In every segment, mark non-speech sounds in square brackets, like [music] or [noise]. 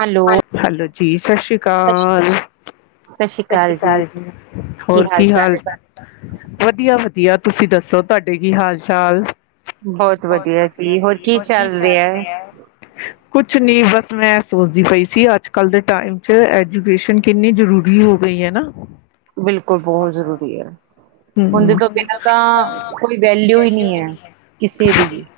Hello hello ਜੀ, ਸਤਿ ਸ੍ਰੀ ਸਤਿ ਸ਼੍ਰੀ ਅਕਾਲ। ਸਤਿ ਸ਼੍ਰੀ ਅਕਾਲ ਜੀ, ਹੋਰ ਕੀ ਹਾਲ ਚਾਲ? ਵਧੀਆ ਵਧੀਆ। ਤੁਸੀਂ ਦੱਸੋ, ਤੁਹਾਡੇ ਕੀ ਹਾਲ ਚਾਲ? ਬਹੁਤ ਵਧੀਆ ਜੀ, ਹੋਰ ਕੀ ਚੱਲ ਰਿਹਾ ਏ। ਕੁਛ ਨਹੀਂ, ਬਸ ਮੈਂ ਸੋਚਦੀ ਪਈ ਸੀ ਅੱਜ ਕੱਲ ਦੇ ਟਾਈਮ ਚ ਐਜੂਕੇਸ਼ਨ ਕਿੰਨੀ ਜ਼ਰੂ ਵੀ ਹੋ ਗਈ ਹੈ, ਨਾ। ਬਿਲਕੁਲ ਬਹੁਤ ਜ਼ਰੂਰੀ ਹੈ। ਓਂਦੇ ਹਮ ਤੋਂ ਬਿਨਾਂ ਤਾਂ ਕੋਈ ਵੈਲਊ ਹੀ ਨਹੀਂ ਹੈ ਕਿਸੇ ਦੀ ਵੀ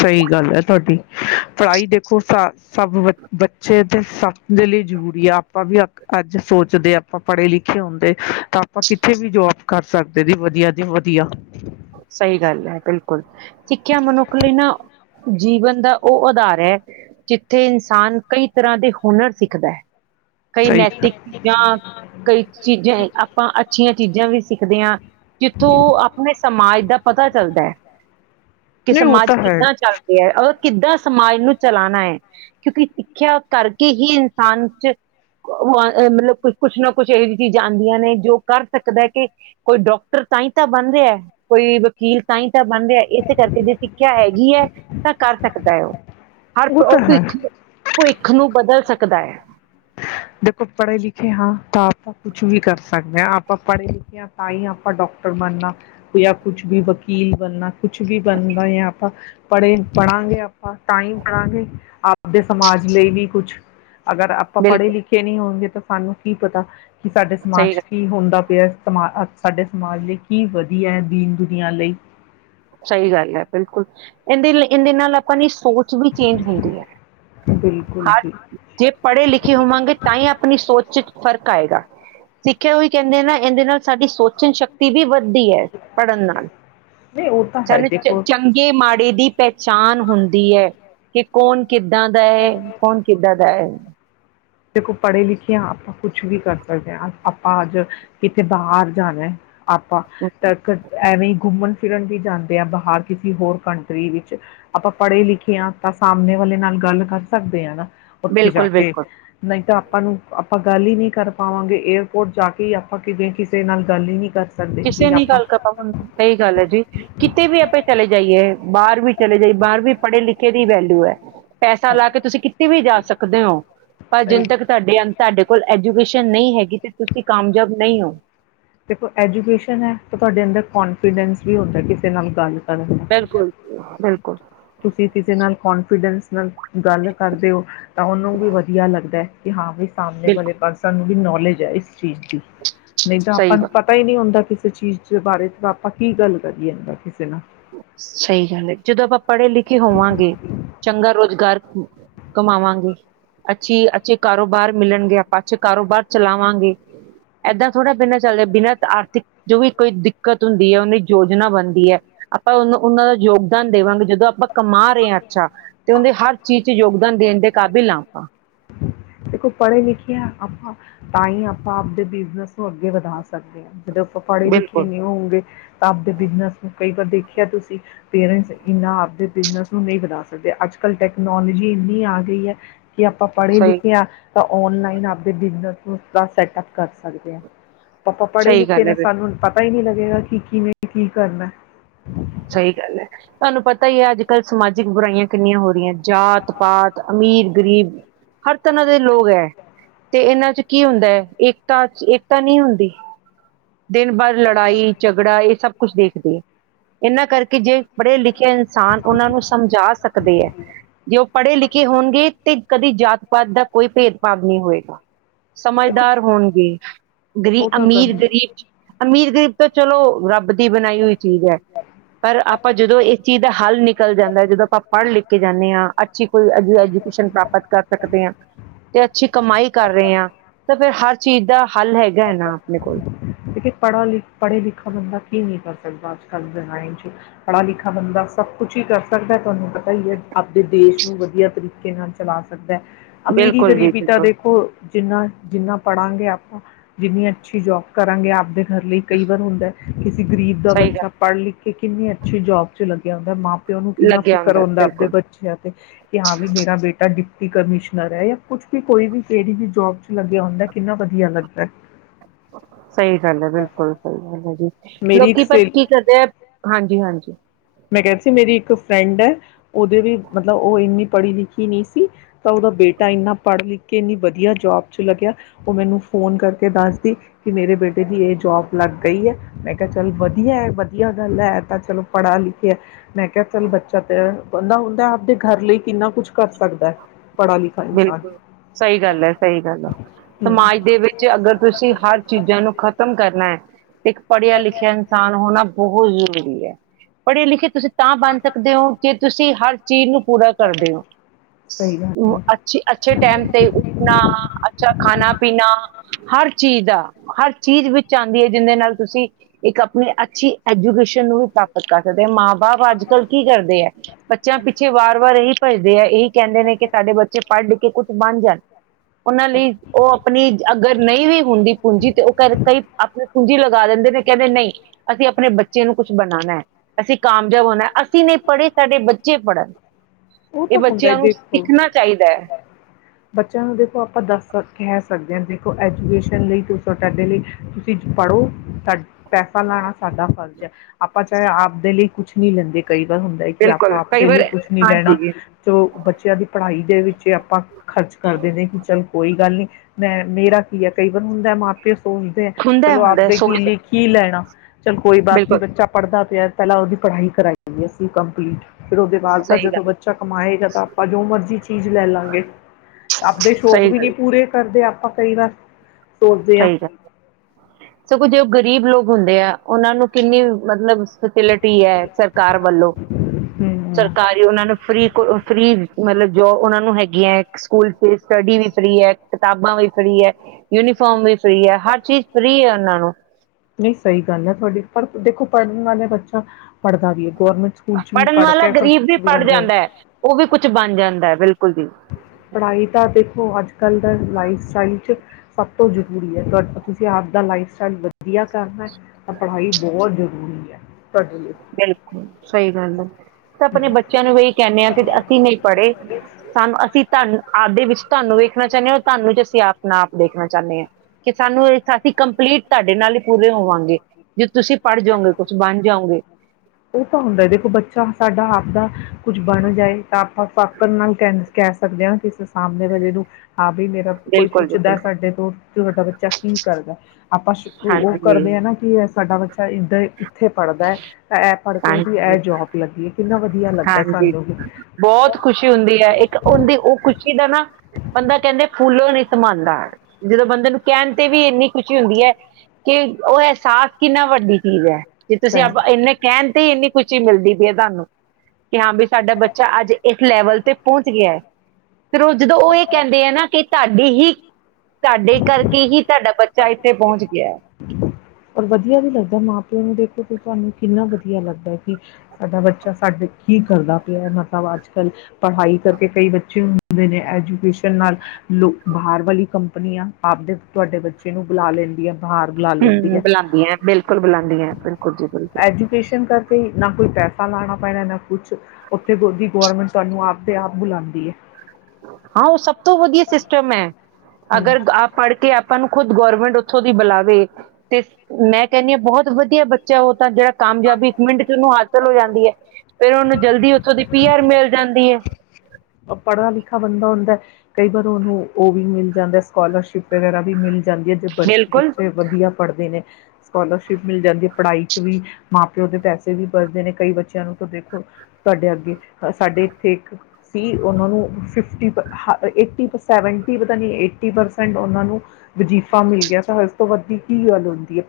ਸਹੀ ਗੱਲ ਹੈ ਤੁਹਾਡੀ ਪੜ੍ਹਾਈ ਦੇਖੋ ਸ ਸਭ ਬੱਚੇ ਤੇ, ਸਭ ਦੇ ਲਈ, ਜ਼ਰੂਰੀ ਆ। ਆਪਾਂ ਵੀ ਅ ਅੱਜ ਸੋਚ ਜਦ ਆਪਾਂ ਪੜ੍ਹੇ ਲਿਖੇ ਹੁੰਦੇ ਤਾਂ, ਆਪਾਂ ਕਿੱਥੇ ਵੀ ਜੋਬ ਕਰ ਸਕਦੇ ਜ ਵਧੀਆ ਦੀ ਵਧੀਆ। ਸਹੀ ਗੱਲ ਹੈ ਬਿਲਕੁਲ ਸਿੱਖਿਆ ਮਨੁੱਖ ਲਈ ਨਾ ਜੀਵਨ ਦਾ ਉਹ ਆਧਾਰ ਹੈ, ਜਿੱਥੇ ਇਨਸਾਨ ਕਈ ਤਰ੍ਹਾਂ ਦੇ ਹੁਨਰ ਸਿੱਖਦਾ ਹੈ। ਕਈ ਨੈਤਿਕ ਚੀਜ਼ਾਂ, ਕਈ ਚੀਜ਼ਾਂ, ਆਪਾਂ ਅੱਛੀਆਂ ਚੀਜ਼ਾਂ ਵੀ ਸਿੱਖਦੇ ਹਾਂ। ਜਿੱਥੋਂ ਆਪਣੇ ਸਮਾਜ ਦਾ ਪਤਾ ਚੱਲਦਾ ਹੈ ਕਿ ਨਹੀਂ ਉਹ ਸਮਾਜ ਤਾਂ ਹੈ ਕਿੱਦਾਂ ਚੱਲਦੇ ਹੈ, ਔਰ ਕਿੱਦਾਂ ਸਮਾਜ ਨੂੰ ਚਲਾਉਣਾ ਹੈ। ਕਿਉਂਕਿ ਸਿੱਖਿਆ ਕਰਕੇ ਹੀ ਇਨਸਾਨ ਚ ਮਤਲਬ ਕੁਛ ਨਾ ਕੁਛ ਇਹੋ ਜਿਹੀ ਚੀਜ਼ਾਂ ਆਉਂਦੀਆਂ ਨੇ ਜੋ ਕਰ ਸਕਦਾ ਹੈ, ਕਿ ਕੋਈ ਡਾਕਟਰ ਤਾਂ ਹੀ ਤਾਂ ਬਣ ਰਿਹਾ ਹੈ। ਕੋਈ ਵਕੀਲ ਤਾਂ ਹੀ ਬਣ ਰਿਹਾ ਹੈ, ਇਸੇ ਕਰਕੇ ਜੇ ਸਿੱਖਿਆ ਹੈਗੀ ਹੈ, ਤਾਂ ਕਰ ਸਕਦਾ ਹੈ। ਉਹ ਹਰ ਉਹ ਭਵਿੱਖ ਭਵਿੱਖ ਅੱਖ ਨੂੰ ਬਦਲ ਸਕਦਾ ਹੈ। ਦੇਖੋ ਪੜ੍ਹੇ ਲਿਖੇ ਹਾਂ ਤਾਂ ਆਪਾਂ ਕੁਛ ਵੀ ਕਰ ਸਕਦੇ ਹਾਂ ਆਪਾਂ ਪੜ੍ਹੇ ਲਿਖੇ ਹਾਂ ਤਾਂ ਹੀ ਆਪਾਂ ਡਾਕਟਰ ਬਣਨਾ, ਜਾਂ ਕੁਛ ਵੀ ਵਕੀਲ ਬਣਨਾ, ਕੁਛ ਵੀ ਬਣਨਾ ਜਾਂ ਆਪਾਂ ਪੜ੍ਹੇ ਪੜਾਂਗੇ ਆਪਾਂ ਤਾਂ ਹੀ ਪੜਾਂਗੇ ਆਪਦੇ ਸਮਾਜ ਲਈ ਵੀ ਕੁਛ ਅਗਰ ਆਪਾਂ ਪੜੇ ਬਿਲਕੁਲ ਲਿਖੇ ਨਹੀਂ ਹੋਣਗੇ ਤਾਂ ਸਾਨੂੰ ਕੀ ਪਤਾ। ਕਿ ਸਾਡੇ ਸਮਾਜ ਸਹੀ ਚ ਗੱਲ, ਕੀ ਹੁੰਦਾ। ਸਮਾ ਸਾਡੇ ਸਮਾਜ ਲਈ ਕੀ ਵਧੀਆ ਹੈ, ਦੀਨ ਦੁਨੀਆਂ ਲਈ ਸਹੀ ਗੱਲ ਹੈ ਬਿਲਕੁਲ, ਇਹਦੇ ਇਹਦੇ ਨਾਲ ਆਪਾਂ ਨੀ ਸੋਚ ਵੀ ਚੇਂਜ ਹੁੰਦੀ ਹੈ। ਬਿਲਕੁਲ ਹ ਜੀ ਜੇ ਪੜ੍ਹੇ ਲਿਖੇ ਹੋਵਾਂਗੇ ਤਾਂ ਹੀ ਆਪਣੀ ਸੋਚ ਚ ਫਰਕ [unintelligible] ਏਗਾ ਸਿੱਖਿਆ ਹੋ ਹੀ ਕਹਿੰਦੇ ਨਾ ਇਹਦੇ ਨਾਲ ਸਾਡੀ ਸੋਚਣ ਸ਼ਕਤੀ ਵੀ ਵਧ ਦੀ ਹੈ ਪੜ੍ਹਨ ਨਾਲ। ਨਹੀਂ ਉਹ ਤਾਂ ਹੈ ਸਾਨੂੰ ਚ ਦੇਖੋ ਚੰਗੇ ਮਾੜੇ ਦੀ ਪੈ ਚਾਨ ਹੁੰਦੀ ਹੈ। ਕਿ ਕੌਣ ਕਿੱਦਾਂ ਦਾ ਹੈ, ਕੌਣ ਕਿੱਦਾਂ ਦਾ ਹੈ। ਦੇਖੋ ਪੜ੍ਹੇ ਲਿਖੇ ਹਾਂ ਆਪਾਂ ਕੁਛ ਵੀ ਕਰ ਸਕਦੇ ਹਾਂ, ਆਪਾਂ ਅੱਜ ਕਿਤੇੇ ਬਾਹਰ ਜਾਣਾ ਐ ਆਪਾਂ ਤਾਂ ਐਵੇਂ ਈ ਘੁੰਮਣ ਫਿਰਨ ਵੀ ਜਾਂਦੇ ਆ ਬਾਹਰ ਕਿਸੇ ਹੋਰ ਕੰਟਰੀ ਵਿੱਚ, ਆਪਾਂ ਪੜ੍ਹੇ ਲਿਖੇ ਹਾਂ, ਤਾਂ ਸਾਹਮਣੇ ਵਾਲੇ ਨਾਲ ਗੱਲ ਕਰ ਸਕਦੇ ਆ ਨਾ। ਉੱਥੇ ਜਾ ਬਿਲਕੁਲ ਕੇ ਬਿਲਕੁਲ ਨਹੀਂ ਤਾਂ, ਆਪਾਂ ਨੂੰ ਆਪਾਂ ਗੱਲ ਹੀ ਨਹੀਂ ਕਰ ਪਾਵਾਂਗੇ, ਏਅਰਪੋਰਟ ਜਾ ਕੇ ਹੀ ਆਪਾਂ ਕਿ ਕਿਸੇ ਨਾਲ ਗੱਲ ਹੀ ਨਹੀਂ ਕਰ ਸਕਦੇ ਕਿਸੇ ਕਿ ਨੀ ਆਪਾਂ ਗੱਲ ਕਰਾਂ ਹੁਣ ਸਹੀ ਗੱਲ ਹੈ ਜੀ ਕਿਤੇ ਵੀ ਆਪਾਂ ਚਲੇ ਜਾਈਏ ਬਾਹਰ ਵੀ ਚਲੇ ਜਾਈ ਬਾਹਰ ਵੀ ਪੜ੍ਹੇ ਲਿਖੇ ਦੀ ਵੈਲਊ ਹੈ। ਪੈਸਾ ਲਾ ਕੇ ਤੁਸੀਂ ਕਿਤੇ ਵੀ ਜਾ ਸਕਦੇ ਹੋ। ਪਰ ਸਹੀ ਜਿੰਨ ਤੱਕ ਤੁਹਾਡੇ ਅੰ ਤੁਹਾਡੇ ਕੋਲ ਐਜੂਕੇਸ਼ਨ ਨਹੀਂ ਹੈਗੀ ਤੇ ਤੁਸੀਂ ਕਾਮਯਾਬ ਨਹੀਂ ਹੋ ਦੇਖੋ ਐਜੂਕੇਸ਼ਨ ਹੈ ਤਾਂ ਤੁਹਾਡੇ ਅੰਦਰ ਕੋਂਨਫੀਡੈਂਸ ਵੀ ਹੁੰਦਾ ਕਿਸੇ ਨਾਲ ਗੱਲ ਬਿਲਕੁਲ ਬਿਲਕੁਲ [unintelligible] ਨਾਲ ਗੱਲ ਕਰਦੇ ਹੋ। ਤਾਂ ਉਹਨੂੰ ਵੀ ਵਧੀਆ ਲੱਗਦਾ ਏ। ਤੇ ਹਾਂ ਬਈ ਸਾਹਮਣੇ ਵਾਲੇ ਬਿਲਕੁਲ ਪਰਸਨ ਨੂੰ ਵੀ ਨੌਲੇਜ ਹੈ ਇਸ ਚੀਜ਼ ਦੀ ਨਹੀਂ ਤਾ ਸਹੀ ਗੱਲ ਸਾਨੂੰ ਪਤਾ ਹੀ ਨਹੀਂ ਹੁੰਦਾ ਕਿਸੇ ਚੀਜ਼ ਦੇ ਬਾਰੇ ਆਪਾਂ ਕੀ ਗੱਲ ਕਰੀਏਦਾ ਕਿਸ ਸਹੀ ਗੱਲ ਹੈ ਜਦੋਂ ਆਪਾਂ ਪੜ੍ਹੇ ਲਿਖੇ ਲਿਖੇ ਹੋਵਾਂਗੇ ਚੰਗਾ ਰੁਜ਼ਗਾਰ ਕਮਾਵਾਂਗੇ ਅੱਛੀ ਅੱਛੇ ਕਾਰੋਬਾਰ ਮਿਲਣਗੇ ਆਪਾਂ ਅੱਛੇ ਕਾਰੋਬਾਰ ਚਲਾਵਾਂਗੇ ਏਦਾਂ ਥੋੜ੍ਹਾ ਬਿਨਾਂ ਚੱਲਦੇ ਬਿਨਾਂ ਆਰਥਿਕ ਜੋ ਵੀ ਕੋਈ ਦਿੱਕਤ ਹੁੰਦੀ ਹੈ ਉਹ ਦੀ ਯੋਜਨਾ ਬਣਦੀ ਹੈ। ਆਪਾਂ ਉਹ ਉਹਨਾਂ ਦਾ ਯੋਗਦਾਨ ਦੇਵਾਂਗੇ ਜਦੋਂ ਆਪਾਂ ਕਮਾ ਰਹੇ ਹਾਂ। ਅੱਛਾ ਤੇ ਉਹਦੇ ਹਰ ਚੀਜ਼ ਚ ਯੋਗਦਾਨ ਦੇਣ ਦੇ ਕਾਬਿਲ ਹ ਆਪਾਂ। ਦੇਖੋ ਪੜ੍ਹੇ ਲਿਖੇ ਹਾਂ ਆਪਾਂ ਤਾਂ ਹੀ ਆਪਾਂ ਆਪਦੇ ਬਿਜਨਸ ਨੂੰ ਅੱਗੇ ਵਧਾ ਸਕਦੇ ਹਾਂ ਜਦੋਂ ਆਪਾਂ ਪੜ੍ਹੇ ਲਿਖੇ ਬਿਲਕੁਲ ਨਹੀਂ ਹੋਊਗੇ ਤਾਂ ਆਪਦੇ ਬਿਜਨਸ ਨੂੰ ਕਈ ਦੇਖਿਆ ਤੁਸੀਂ ਪੇਰੈਂਟਸ ਇਨਾ ਆਪਦੇ ਬਿਜਨਸ ਨੂੰ ਨਹੀਂ ਵਧਾ ਸਕੇ ਤੇ ਅੱਜ ਕੱਲ ਟੈਕਨੋਲੋਜੀ ਇੰਨੀ ਆ ਗਈ ਹੈ ਜੇ ਆਪਾਂ ਪੜ੍ਹੇ ਸਹੀ ਲਿਖੇ ਹਾ ਤਾਂ ਆਨਲਾਈਨ ਆਪਣੇ ਬਿਸਨਸ ਨੂੰ ਸਦਾ ਸੈਟਅਪ ਕਰ ਸਕਦੇ ਹਾ ਆਪਾ ਪੜ੍ਹੇ ਸਹੀ ਲਿਖੇ ਗੱਲ ਹੈ ਨੇ ਬਿਲਕੁਲ ਸਾਨੂੰ ਪਤਾ ਹੀ ਨੀ ਲੱਗਦਾ ਕੀ ਕੀ ਨਹੀਂ ਕੀ ਕਰਨੈ ਸਹੀ ਗੱਲ ਹੈ ਤੁਹਾਨੂੰ ਪਤਾ ਹੀ ਹੈ ਅੱਜ ਕੱਲ੍ਹ ਸਮਾਜਿਕ ਬੁਰਾਈਆਂ ਕਿੰਨੀਆਂ ਹੋ ਰਹੀਆਂ ਜਾਤ ਪਾਤ ਅਮੀਰ ਗਰੀਬ - ਹਰ ਤਰ੍ਹਾਂ ਦੇ ਲੋਕ ਹੈ ਤੇ ਇਹਨਾਂ ਚ ਕੀ ਹੁੰਦਾ ਹੈ ਏਕਤਾ ਚ ਏਕਤਾ ਨਹੀਂ ਹੁੰਦੀ ਦਿਨ ਬਰ ਲੜਾਈ ਝਗੜਾ ਇਹ ਸਭ ਕੁਛ ਦੇਖਦੀ ਆ ਇਹਨਾਂ ਕਰਕੇ ਜੇ ਪੜ੍ਹੇ ਲਿਖੇ ਖੇ ਇਨਸਾਨ ਉਹਨਾਂ ਨੂੰ ਸਮਝਾ ਸਕਦੇ ਹੈ ਜੇ ਉਹ ਪੜ੍ਹੇ ਲਿਖੇ ਹੋਣਗੇ ਤੇ ਕਦੀ ਜਾਤ ਪਾਤ ਦਾ ਕੋਈ ਭੇਦਭਾਵ ਨਹੀਂ ਹੋਏਗਾ ਦੇਖੋ ਸਮਝਦਾਰ ਹੋਣਗੇ ਗਰੀ ਉਹ ਤਾਂ ਗੱਲ ਅਮੀਰ ਗਰੀਬ ਅਮੀਰ ਗਰੀਬ ਤੋਂ ਚਲੋ ਰੱਬ ਦੀ ਬਣਾਈ ਹੋਈ ਚੀਜ ਹੈ ਪਰ ਆਪਾਂ ਜਦੋਂ ਇਸ ਚੀਜ਼ ਦਾ ਹੱਲ ਨਿਕਲ ਜਾਂਦਾ ਜਦੋਂ ਆਪਾਂ ਪੜ੍ਹ ਲਿਖ ਕੇ ਜਾਂਦੇ ਹਾਂ, ਅੱਛੀ ਕੋਈ ਐਜ ਐਜੂਕੇਸ਼ਨ ਪ੍ਰਾਪਤ ਕਰ ਸਕਦੇ ਹਾਂ ਤੇ ਅੱਛੀ ਕਮਾਈ ਕਰ ਰਹੇ ਹਾਂ ਤਾਂ ਫੇਰ ਹਰ ਚੀਜ਼ ਦਾ ਹੱਲ ਹੈਗਾ ਹੈ ਨਾ ਆਪਣੇ ਕੋਲ ਕਿ ਪੜ੍ਹਾ ਲਿਖ ਪੜ੍ਹਾ ਲਿਖਾ ਬੰਦਾ ਕੀ ਨਹੀਂ ਕਰ ਸਕਦਾ ਅੱਜ ਕੱਲ੍ਹ ਪੜ੍ਹਾ ਲਿਖਾ ਬੰਦਾ ਸਭ ਕੁਛ ਹੀ ਕਰ ਸਕਦੈ ਤੁਹਾਨੂੰ ਪਤਾ ਹੀ ਹੈ ਆਪਦੇ ਦੇਸ਼ ਨੂੰ ਵਧੀਆ ਤਰੀਕੇ ਨਾਲ ਚਲਾ ਸਕਦਾ। ਅਮੀਰੀ ਬਿਲਕੁਲ ਜੀ ਗ਼ਰੀਬੀ ਤਾਂ ਬਿਲਕੁਲ ਦੇਖੋ ਜਿੰਨਾ ਜਿੰਨਾ ਪੜਾਂਗੇ ਆਪਾਂ ਜਿੰਨੀ ਅੱਛੀ ਜੌਬ ਕਰਾਂਗੇ ਆਪਦੇ ਘਰ ਲਈ ਕਈ ਵਾਰ ਹੁੰਦਾ ਕਿਸੇ ਗਰੀਬ ਦਾ ਸਹੀ ਬੱਚਾ ਗੱਲ ਪੜ੍ਹ ਲਿਖ ਕਿ ਕਿੰਨੀ ਅੱਛੀ ਜੌਬ ਚ ਲੱਗਿਆ ਹੁੰਦਾ ਮਾਂ ਪਿਓ ਨੂੰ ਕਿੰਨਾ ਲੱਗਿਆ ਫ਼ਿਕਰ ਹੁੰਦਾ ਆਪਦੇ ਬਿਲਕੁਲ ਬੱਚਿਆਂ ਤੇ ਕਿ ਹਾਂ ਵੀ ਮੇਰਾ ਬੇਟਾ ਡਿ ਕੀ ਕਮਿਸ਼ਨਰ ਹੈ ਜਾਂ ਕੁਛ ਵੀ ਕੋਈ ਵੀ ਕਿਹੜੀ ਵੀ ਜੌਬ ਚ ਲੱਗਿਆ ਹੁੰਦਾ ਕਿੰਨਾ ਵਧੀਆ ਲੱਗਦੈ। ਸਹੀ ਗੱਲ, ਬਿਲਕੁਲ ਸਹੀ ਗੱਲ ਹੈ ਜੀ। ਮੇਰੀ ਇੱਕ ਲੋਕੀ ਪਤ ਸਹੇਲੀ ਕੀ ਕਰਦੇ ਐ ਹਾਂਜੀ- ਹਾਂਜੀ, ਮੈਂ ਕਹਿ ਰਹੀ ਸੀ ਮੇਰੀ ਇੱਕ ਫਰੈਂਡ ਹੈ, ਉਹਦੇ ਵੀ ਮਤਲਬ ਉਹ ਇੰਨੀ ਪੜ੍ਹੀ ਲਿਖੀ ਨਹੀਂ ਸੀ ਤਾਂ ਉਹਦਾ ਬੇਟਾ ਇੰਨਾ ਪੜ੍ਹ ਲਿਖ ਕੇ ਇੰਨੀ ਵਧੀਆ ਜੌਬ ਚ ਲੱਗਿਆ ਉਹ ਮੈਨੂੰ ਫੋਨ ਕਰਕੇ ਦੱਸਦੀ ਕਿ ਮੇਰੇ ਬੇਟੇ ਦੀ ਇਹ ਜੌਬ ਲੱਗ ਗਈ ਹੈ, ਮੈਂ ਕਿਹਾ ਚੱਲ ਵਧੀਆ ਹੈ ਵਧੀਆ ਗੱਲ ਹੈ ਤਾਂ ਚਲੋ ਪੜ੍ਹਾ ਲਿਖ ਮੈਂ ਕਿਹਾ ਚੱਲ ਬੱਚਾ ਤੇ ਬੰਦਾ ਹੁੰਦਾ ਆਪਦੇ ਘਰ ਲਈ ਕਿੰਨਾ ਕੁਛ ਕਰ ਸਕਦਾ ਹੈ, ਪੜ੍ਹਾ ਲਿਖਾ ਇਨਸਾਨ ਬਿਲਕੁਲ ਸਹੀ ਗੱਲ ਹੈ ਸਹੀ ਗੱਲ ਹੈ, ਹਮ ਸਮਾਜ ਦੇ ਵਿੱਚ ਅਗਰ ਤੁਸੀਂ ਹਰ ਚੀਜ਼ਾਂ ਨੂੰ ਖਤਮ ਕਰਨਾ ਹੈ। ਤੇ ਇੱਕ ਪੜ੍ਹਿਆ ਲਿਖਿਆ ਇਨਸਾਨ ਹੋਣਾ ਬਹੁਤ ਜ਼ਰੂਰੀ ਹੈ, ਪੜ੍ਹੇ ਲਿਖੇ ਤੁਸੀਂ ਤਾਂ ਬਣ ਸਕਦੇ ਹੋ ਜੇ ਤੁਸੀਂ ਹਰ ਚੀਜ਼ ਨੂੰ ਪੂਰਾ ਕਰਦੇ ਹੋ। ਸਹੀ ਗੱਲ ਉ ਹੈ। ਅੱਛ-ਅੱਛੇ ਟਾਈਮ ਤੇ ਉੱਠਣਾ, ਅੱਛਾ ਖਾਣਾ- ਪੀਣਾ ਹਰ ਚੀ ਚੀਜ਼ ਦਾ ਹਰ ਚੀਜ਼ ਵਿੱਚ ਆਉਂਦੀ ਹੈ ਜਿਹਦੇ ਨਾਲ ਤੁਸੀਂ ਇੱਕ ਆਪਣੀ ਅੱਛੀ ਐਜੂਕੇਸ਼ਨ ਨੂੰ ਵੀ ਪ੍ਰਾਪਤ ਕਰ ਸਕਦੇ ਹੋ ਮਾਂ ਬਾਪ ਅੱਜ- ਕੱਲ੍ਹ ਕੀ ਕਰਦੇ ਐ, ਬੱਚਿਆਂ ਪਿੱਛੇ ਵਾਰ-ਵਾਰ ਇਹੀ ਭਜ ਦੇ ਹਾ ਈ ਕਹਿੰਦੇ ਨੇ ਕਿ ਸਾਡੇ ਬੱਚੇ ਪੜ੍ਹ ਲਿਖ ਕੇ ਕੁਛ ਬਣ ਜਾਣ। ਉਹਨਾਂ ਲਈ, ਉਹ ਆਪਣੀ ਅਗਰ ਨਹੀਂ ਵੀ ਹੁੰਦੀ ਪੂੰਜੀ ਤੇ ਉਹ ਕਰ ਕਈ ਆਪਣੀ ਪੂੰਜੀ ਲਗਾ ਦਿੰਦੇ ਨੇ ਕਹਿੰਦੇ ਨਹੀਂ, ਅਸੀਂ ਆਪਣੇ ਬੱਚੇ ਨੂੰ ਕੁਛ ਬਣਾਉਣਾ ਹੈ ਅਸੀਂ ਕਾਮਯਾਬ ਹੋਣਾ ਅਸੀਂ ਨਹੀਂ ਪੜ੍ਹੇ ਸਾਡੇ ਬੱਚੇ ਪੜ੍ਹਨ ਉਹ ਇਹ ਤਾਂ ਹੁੰਦਾ ਏ ਬੱਚਿਆਂ ਨੂੰ ਦੇਖੋ, ਸਿੱਖਣਾ ਚਾਹੀਦਾ ਹੈ ਬੱਚਿਆਂ ਨੂੰ ਦੇਖੋ ਆਪਾਂ ਦੱਸ ਸਕਦੇ ਕਹਿ ਸਕਦੇ ਯਰ ਦੇਖੋ ਐਜੂਕੇਸ਼ਨ ਲਈ ਤੁ ਤੁਹਾਡੇ ਲਈ ਤੁਸੀਂ ਪੜ੍ਹੋ ਤ ਪੈਸਾ ਲਾਉਣਾ ਸਾਡਾ ਫਰਜ਼ ਹੈ। ਆਪਾਂ ਚਾਹੇ ਆਪਦੇ ਲਈ ਕੁਛ ਨਹੀਂ ਲੈਂਦੇ ਕਈ ਵਾਰ ਹੁੰਦਾ ਹੈ ਕਿ ਆਪਾਂ ਬਿਲਕੁਲ ਕਈ ਆਪਦੇ ਵਾਰ ਲਈ ਕੁਛ ਨੀ ਲੈਣਾ ਹਾਂਜੀ ਜੋ ਬੱਚਿਆਂ ਦੀ ਪੜ੍ਹਾਈ ਦੇ ਵਿੱਚ ਆਪਾਂ ਖਰਚ ਕਰਦੇ ਨੇ ਕਿ ਚੱਲ ਕੋਈ ਗੱਲ ਨਹੀਂ ਮੈਂ ਮੇਰਾ ਕੀ ਹੈ ਕਈ ਹੁੰਦਾ ਮਾਂ ਪਿਓ ਸੋਚਦੇ ਹ ਹੁੰਦਾ ਹੈ, ਚਲੋ ਹੁੰਦਾ ਹੈ, ਆਪਦੇ ਕਿ ਸੋਚਦੇ ਲਈ ਕੀ ਲੈਣਾ ਚਲ ਕੋਈ ਬਾਤ ਨੀ ਬਿਲਕੁਲ ਬੱਚਾ ਪੜ੍ਹਦਾ ਪਹਿਲਾਂ ਉਹਦੀ ਪੜ੍ਹਾਈ ਕਰਾਈਏ ਅਸੀਂ ਕੰਪਲੀਟ ਫੇਰ ਉਹਦੇ ਬਾਦ ਤਾਂ ਸਹੀ ਜਦੋਂ ਗੱਲ ਬੱਚ ਕਮਾਏਗਾ ਤਾਂ ਆਪਾਂ ਜੋ ਮਰਜੀ ਚੀਜ਼ ਲੈ ਲਾਂਗੇ ਆਪਦੇ ਸ਼ੌਕ ਸਹੀ ਵੀ ਨੀ ਗੱਲ ਪੂਰੇ ਕਰਦੇ ਆਪਾਂ ਕਈ ਵਾਰ ਸੋਚਦੇ ਹਾਂ ਸਹੀ ਗੱਲ ਹੈ, ਸਗੋਂ ਜ ਗ਼ਰੀਬ ਲੋਕ ਹੁੰਦੇ ਆ ਉਹਨਾਂ ਨੂੰ ਕਿੰਨੀ ਮਤਲਬ ਫੈਸਿਲਿਟੀ ਹੈ ਸਰਕਾਰ ਵੱਲੋਂ ਹਮ ਸਰਕਾਰੀ ਉਹਨਾਂ ਨੂੰ ਫਰੀ ਕੋ ਫਰੀ ਮਤਲਬ ਜੋ ਉਹਨਾਂ ਨੂੰ ਹੈਗੀਆਂ ਸਕੂਲ ਚ ਸਟੱਡੀ ਵੀ ਫ੍ਰੀ ਹੈ ਕਿਤਾਬਾਂ ਵੀ ਫ੍ਰੀ ਹੈ ਯੂਨੀਫਾਰਮ ਵੀ ਫ੍ਰੀ ਹੈ ਹਰ ਚੀਜ਼ ਫ੍ਰੀ ਹੈ ਉਹਨਾਂ ਨੂੰ ਨਹੀਂ ਸਹੀ ਗੱਲ ਹੈ ਤੁਹਾਡੀ ਪਰ ਦੇਖੋ ਪੜ੍ਹਨ ਵਾਲੇ ਬੱਚਾ ਪੜ੍ਹਦਾ ਵੀ ਹੈ ਗੌਰਮੈਂਟ ਸਕੂਲ 'ਚ ਵੀ ਪੜ੍ਹਨ ਪੜ੍ਹ ਵਾਲਾ ਕੇ ਕੋਈ ਗ਼ਰੀਬ ਵੀ ਕੁਛ ਪੜ੍ਹ ਬਣ ਜਾਂਦਾ ਹੈ ਉਹ ਵੀ ਕੁਛ ਬਣ ਜਾਂਦਾ ਬਿਲਕੁਲ ਜੀ ਪੜ੍ਹਾਈ ਤਾਂ ਦੇਖੋ ਅੱਜ ਅੱਜ ਕੱਲ ਦਾ ਲਾਈਫ ਸਟਾਈਲ ਚ ਸਭ ਤੋਂ ਜ਼ਰੂਰੀ ਹੈ ਤੁ ਤੁਸੀਂ ਆਪਦਾ ਲਾਈਫ ਸਟਾਈਲ ਵਧੀਆ ਕਰਨਾ ਹੈ ਤਾਂ ਪੜ੍ਹਾਈ ਬਹੁਤ ਜ਼ਰੂਰੀ ਹੈ ਤੁਹਾਡੇ ਲਈ ਬਿਲਕੁਲ ਸਹੀ ਗੱਲ ਹੈ ਅਸੀਂ ਤਾਂ ਆਪਣੇ ਬੱਚਿਆਂ ਨੂੰ ਇਹੀ ਕਹਿੰਦੇ ਹਾਂ ਕਿ ਅਸੀਂ ਨਹੀਂ ਪੜ੍ਹੇ ਸਾਨੂੰ ਅਸੀਂ ਧਨ ਆਦਿ ਵਿੱਚ ਤੁਹਾਨੂੰ ਵੇਖਣਾ ਚਾਹੁੰਦੇ ਹਾਂ ਔਰ ਤੁਹਾਨੂੰ ਚ ਅਸੀਂ ਆਪਣਾ ਆਪ ਦੇਖਣਾ ਚਾਹੁੰਦੇ ਹਾਂ ਕਿ ਸਾਨੂੰ ਅਸੀਂ ਕੰਪਲੀਟ ਤੁਹਾਡੇ ਨਾਲ ਹੀ ਪੂਰੇ ਹੋਵਾਂਗੇ ਜ ਤੁਸੀਂ ਪੜ੍ਹ ਜਾਓਗੇ ਕੁਛ ਬਣ ਜਾਓਗੇ ਉਹ ਤਾਂ ਹੁੰਦਾ ਦੇਖੋ ਬੱਚਾ ਸਾਡਾ ਆਪਦਾ ਕੁਝ ਬਣ ਜਾਏ ਆਪਾਂ ਫਕਰ ਨਾਲ ਕਹਿੰਦੇ ਕਹਿ ਸਕਦੇ ਹਾਂ ਕਿਸੇ ਸਾਹਮਣੇ ਵਾਲੇ ਨੂੰ ਹਾਂ ਬਈ ਮੇਰਾ ਕੋਈ ਬਿਲਕੁਲ ਜੀ ਪੁੱਛਦਾ ਹੈ ਬਿਲਕੁਲ ਸਾਡੇ ਤੋਂ ਤੁਹਾਡਾ ਬੱਚਾ ਚੈੱਕਿੰਗ ਕਰਦਾ ਆਪਾਂ ਉਹ ਹਾਂਜੀ ਕਰਦੇ ਹ ਨਾ ਕਿ ਸਾਡਾ ਬੱਚਾ ਇਦਾਂ ਇੱਥੇ ਪੜ੍ਹਦਾ ਹੈ ਤਾਂ ਇਹ ਪੜ੍ਹ ਕੇ ਵੀ ਹਾਂਜੀ ਇਹ ਜੋਬ ਲੱਗੀ ਕਿੰਨਾ ਵਧੀਆ ਲੱਗਦਾ ਹਾਂਜੀ, ਸਾਨੂੰ ਵੀ ਬਹੁਤ ਖੁਸ਼ੀ ਹੁੰਦੀ ਐ ਇੱਕ ਔਂਦੀ ਉਹ ਖੁਸ਼ੀ ਦਾ ਨਾਂ ਬੰਦਾ ਕਹਿੰਦੇ ਫੁੱਲੋਂ ਨਈਂ ਸਮਾਂਦਾ। ਜਦੋਂ ਬੰਦੇ ਨੂੰ ਕਹਿਣ ਤੇ ਵੀ ਇੰਨੀ ਖੁਸ਼ੀ ਹੁੰਦੀ ਐ ਕਿ ਉਹ ਅਹਿਸਾਸ ਕਿੰਨਾ ਵੱਡੀ ਚੀਜ਼ ਐ। ਜੇ ਤੁਸੀਂ ਸਹੀ ਆਪਾਂ ਇੰਨੇ ਕਹਿਣ ਤੇ ਇੰਨੀਂ ਖੁਸ਼ੀ ਮਿਲਦੀ ਪਈ ਐ ਤਾਨੂੰ ਕਿ ਹਾਂ ਵੀ ਸਾਡਾ ਬੱਚਾ ਅੱਜ ਇਸ ਲੈਵਲ ਤੇ ਪਹੁੰਚ ਗਿਆ ਐ। ਫਿਰ ਉਹ ਜਦੋਂ ਉਹ ਇਹ ਕਹਿੰਦੇ ਆ ਨਾ ਕਿ ਤੁਹਾਡੀ ਹੀ ਤੁਹਾਡੇ ਕਰਕੇ ਹੀ ਤੁਹਾਡਾ ਬੱ ਬੱਚਾ ਇੱਥੇ ਪਹੁੰਚ ਗਿਆ ਐ। ਔਰ ਵਧੀਆ ਵੀ ਲੱਗਦਾ ਮਾਂ ਪਿਓ ਨੂ ਦੇਖੋ ਕਿ ਤੁਹਾਨੂੰ ਕਿੰਨਾ ਵਧੀਆ ਲੱਗਦਾ ਕਿ ਸਾਡਾ ਬੱਚਾ ਸਾਡੇ ਕੀ ਕਰਦਾ ਪਿਆ ਮਤਲਬ ਅੱਜ ਪੜ੍ਹਾਈ ਕਰਕੇ ਕਈ ਬੱਚੇ ਹੁਣ ਹੁੰਦੇ ਨੇ ਐਜੂਕੇਸ਼ਨ ਨਾਲ ਲੋ ਬਾਹਰ ਵਾਲੀ ਕੰਪਨੀ ਆਪਣੀਆਂ ਆਪਦੇ ਤੁਹਾਡੇ ਬੱਚੇ ਕਿਨੂੰ ਬੁਲਾ ਲੈਂਦੀਆਂ ਹਮ, ਬੁਲਾਉਂਦੀਆਂ ਬਿਲਕੁਲ ਬੁਲਾਉਂਦੀਆਂ ਬਿਲਕੁਲ ਜੀ ਬਿਲਕੁਲ। ਐਜੂਕੇਸ਼ਨ ਕਰਕੇ ਨਾ ਕੋਈ ਪੈਸਾ ਲਾਣਾ ਪੈਣਾ ਨਾ ਕੁਛ, ਉੱਥੇ ਦੀ ਉਦੀ ਗੌਰਮੈਂਟ ਸਾਨੂੰ ਆਪਦੇ ਆਪ ਬੁਲਾਉਂਦੀ ਐ। ਹਾਂ ਉਹ ਸਭ ਤੋਂ ਵਧੀਆ ਸਿਸਟਮ ਐ। ਅਗਰ ਹਮ ਆਪ ਪੜ੍ਹ ਕੇ ਆਪਾਂ ਨੂੰ ਖੁਦ ਗੌਰਮੈਂਟ ਉੱਥੋਂ ਦੀ ਬੁਲਾਵੇ ਤੇ ਸ ਮੈਂ ਕਹਿੰਣੀ ਆਂ ਬਹੁਤ ਵਧੀਆ ਬੱਚਾ ਉਹ ਤਾਂ ਜਿਹੜਾ ਕਾਮਯਾਬੀ ਇੱਕ ਮਿੰਟ ਚ ਉਹਨੂੰ ਹਾਸਲ ਹੋ ਜਾਂਦੀ ਐ। ਫਿਰ ਉਹਨੂੰ ਜਲਦੀ ਉੱਥੋਂ ਦੀ ਪੀ ਆਰ ਮਿਲ ਜਾਂਦੀ ਐ। ਪੜ੍ਹਿਆ ਲਿਖਾ ਬੰਦਾ ਹੁੰਦਾ ਕਈ ਵਾਰ ਉਹਨੂੰ ਉਹ ਵੀ ਮਿਲ ਜਾਂਦਾ ਸਕੋਲਰਸ਼ਿਪ ਵਗੈਰਾ ਵੀ ਮਿਲ ਜਾਂਦੀ ਐ ਜਿਦਨ ਬ ਬਿਲਕੁਲ ਬੱਚੇ ਵਧੀਆ ਪੜ੍ਹਦੇ ਨੇ ਸਕੋਲਰਸ਼ਿਪ ਮਿਲ ਜਾਂਦੀ ਐ, ਪੜ੍ਹਾਈ ਚ ਵੀ ਮਾਂ ਪਿਓ ਦੇ ਪੈਸੇ ਵੀ ਬਚਦੇ ਨੇ ਕਈ ਬੱਚਿਆਂ ਨੂੰ ਤਾਂ ਦੇਖੋ ਤੁਹਾਡੇ ਅੱਗੇ ਸਾਡੇ ਇੱਥੇ ਇੱਕ ਕੀ ਉਹਨਾਂ ਨੂੰ ਫਿਫਟੀ ਹ ਏ ਏਟੀ ਸੈਵਨਟੀ ਪਤਾ ਨਹੀਂ ਏਟੀ ਪਰਸੈਂਟ ਉਹਨਾਂ ਨੂੰ ਵਜ਼ੀਫਾ ਮਿਲ ਗਿਆ ਤਾਂ ਇਸ ਤੋਂ ਵੱਧਦੀ ਕੀ ਗੱਲ ਹੁੰਦੀ ਐ।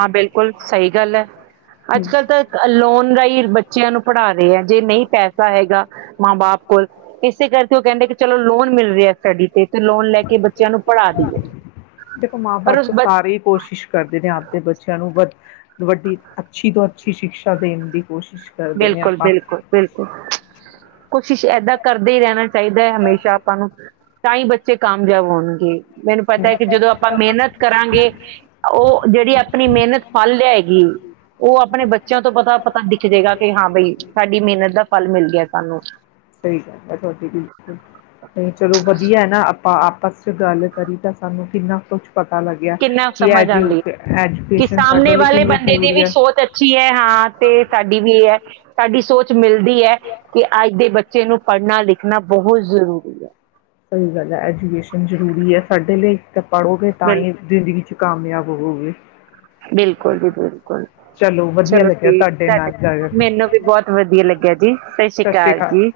ਹਾਂ, ਬਿਲਕੁਲ ਸਹੀ ਗੱਲ ਐ, ਅੱਜ-ਕੱਲ੍ਹ ਤਾਂ ਅ ਲੋਨ ਰਾਹੀਂ ਬ ਬੱਚਿਆਂ ਨੂੰ ਪੜ੍ਹਾ ਰਹੇ ਆ, ਜੇ ਨਹੀਂ ਪੈਸਾ ਹੈਗਾ ਮਾਂ ਬਾਪ ਕੋਲ ਇਸੇ ਕਰਕੇ ਉਹ ਕਹਿੰਦੇ ਕਿ ਚਲੋ ਲੋਨ ਮਿਲ ਰਿਹਾ ਸਟੱਡੀ ਤੇ ਤੇ ਲੋਨ ਲੈ ਕੇ ਬੱਚਿਆਂ ਨੂੰ ਪੜ੍ਹਾ ਦੀਏ ਦੇਖੋ ਪਰ ਮਾਂ-ਬਾਪ ਉਸ ਬ [unintelligible] ਚਲੋ ਵਧ ਵੱਡੀ ਅੱਛੀ ਤੋਂ ਅੱਛੀ ਸ਼ਿਕਸ਼ਾ ਦੇਣ ਦੀ ਕੋਸ਼ਿਸ਼ ਕਰਦੇ ਨੇ ਬਿਲਕੁਲ, ਆਪਾਂ। ਬਿਲਕੁਲ, ਬਿਲਕੁਲ ਕੋਸ਼ਿਸ਼ ਏਦਾਂ ਕਰਦੇ ਹੀ ਰਹਿਣਾ ਚਾਹੀਦਾ ਹੈ। ਹਮੇਸ਼ਾ ਆਪਾਂ ਨੂੰ ਤਾਂ ਹੀ ਬੱਚੇ ਕਾਮਯਾਬ ਹੋਣਗੇ। ਮੈਨੂੰ ਪਤਾ ਹੈ ਕਿ ਜਦੋਂ ਆਪਾਂ ਮਿਹਨਤ ਕਰਾਂਗੇ ਉਹ ਜਿਹੜੀ ਆਪਣੀ ਮਿਹਨਤ ਫਲ ਲਿਆਏਗੀ ਉਹ ਆਪਣੇ ਬੱਚਿਆਂ ਤੋਂ ਪਤਾ ਪਤਾ ਦਿਖ ਜਾਵੇਗਾ। ਹਾਂ ਬਾਈ ਸਾਡੀ ਮਿਹਨਤ ਦਾ ਫਲ ਮਿਲ ਗਿਆ ਸਾਨੂੰ ਸਹੀ ਗੱਲ ਹੈ ਤੁਹਾਡੀ ਬਿਲਕੁਲ। ਨਹੀਂ ਚਲੋ ਵਧੀਆ ਹੈ ਨਾ ਆਪਾਂ ਆਪਸ ਚਚ ਗੱਲ ਕਰੀ ਜਾਂ ਸਾਨੂੰ ਕਿੰਨਾ ਕੁਛ ਪਤਾ ਲੱਗਿਆ। ਕਿੰਨਾ ਕਿ ਸਮਝ ਐਜੂ ਆਉਂਦੀ ਕਿ ਐਜੂਕੇਸ਼ਨ ਸਾਹਮਣੇ ਸਾਡੇ ਲਈ ਵਾਲੇ ਕਿੰਨੀ ਬੰਦੇ ਦੀ ਜ਼ਰੂਰੀ ਵੀ ਹੈ। ਸੋਚ ਅੱਛੀ ਹੈ। ਹਾਂ ਤੇ ਸਾਡੀ ਵੀ ਇਹ ਹੈ। ਤੁਹਾਡੀ ਸੋਚ ਮਿਲ ਦੀ ਹੈ। ਕਿ ਅੱਜ ਦੇ ਬੱ ਚੇ ਨੂੰ ਪੜ੍ਹਨਾ ਲਿਖਣਾ ਬਹੁਤ ਜ਼ਰੂਰੀ ਹੈ। ਸਹੀ ਗੱਲ ਹੈ ਐਜੂਕੇਸ਼ਨ ਜ਼ਰੂਰੀ ਹੈ ਸਾਡੇ ਲਈ। ਤਾਂ ਪੜ੍ਹੋਗੇ ਤਾਂ ਬਿਲ ਹੀ ਜ਼ਿੰਦਗੀ ਚ ਕਾਮਯਾਬ ਹੋਊਗੇ। ਬਿਲਕੁਲ ਜੀ ਬਿਲਕੁਲ ਵਧੀਆ ਚਲੋ ਲੱਗਿਆ ਠੀਕ ਤੁਹਾਡੇ ਨਾਲ ਤੁਡੇ ਗੱਲ ਮੈਨੂੰ ਵੀ ਬਹੁਤ ਵਧੀਆ ਲੱਗਿਆ ਜੀ। ਸਤਿ ਸ੍ਰੀ ਅਕਾਲ ਜੀ।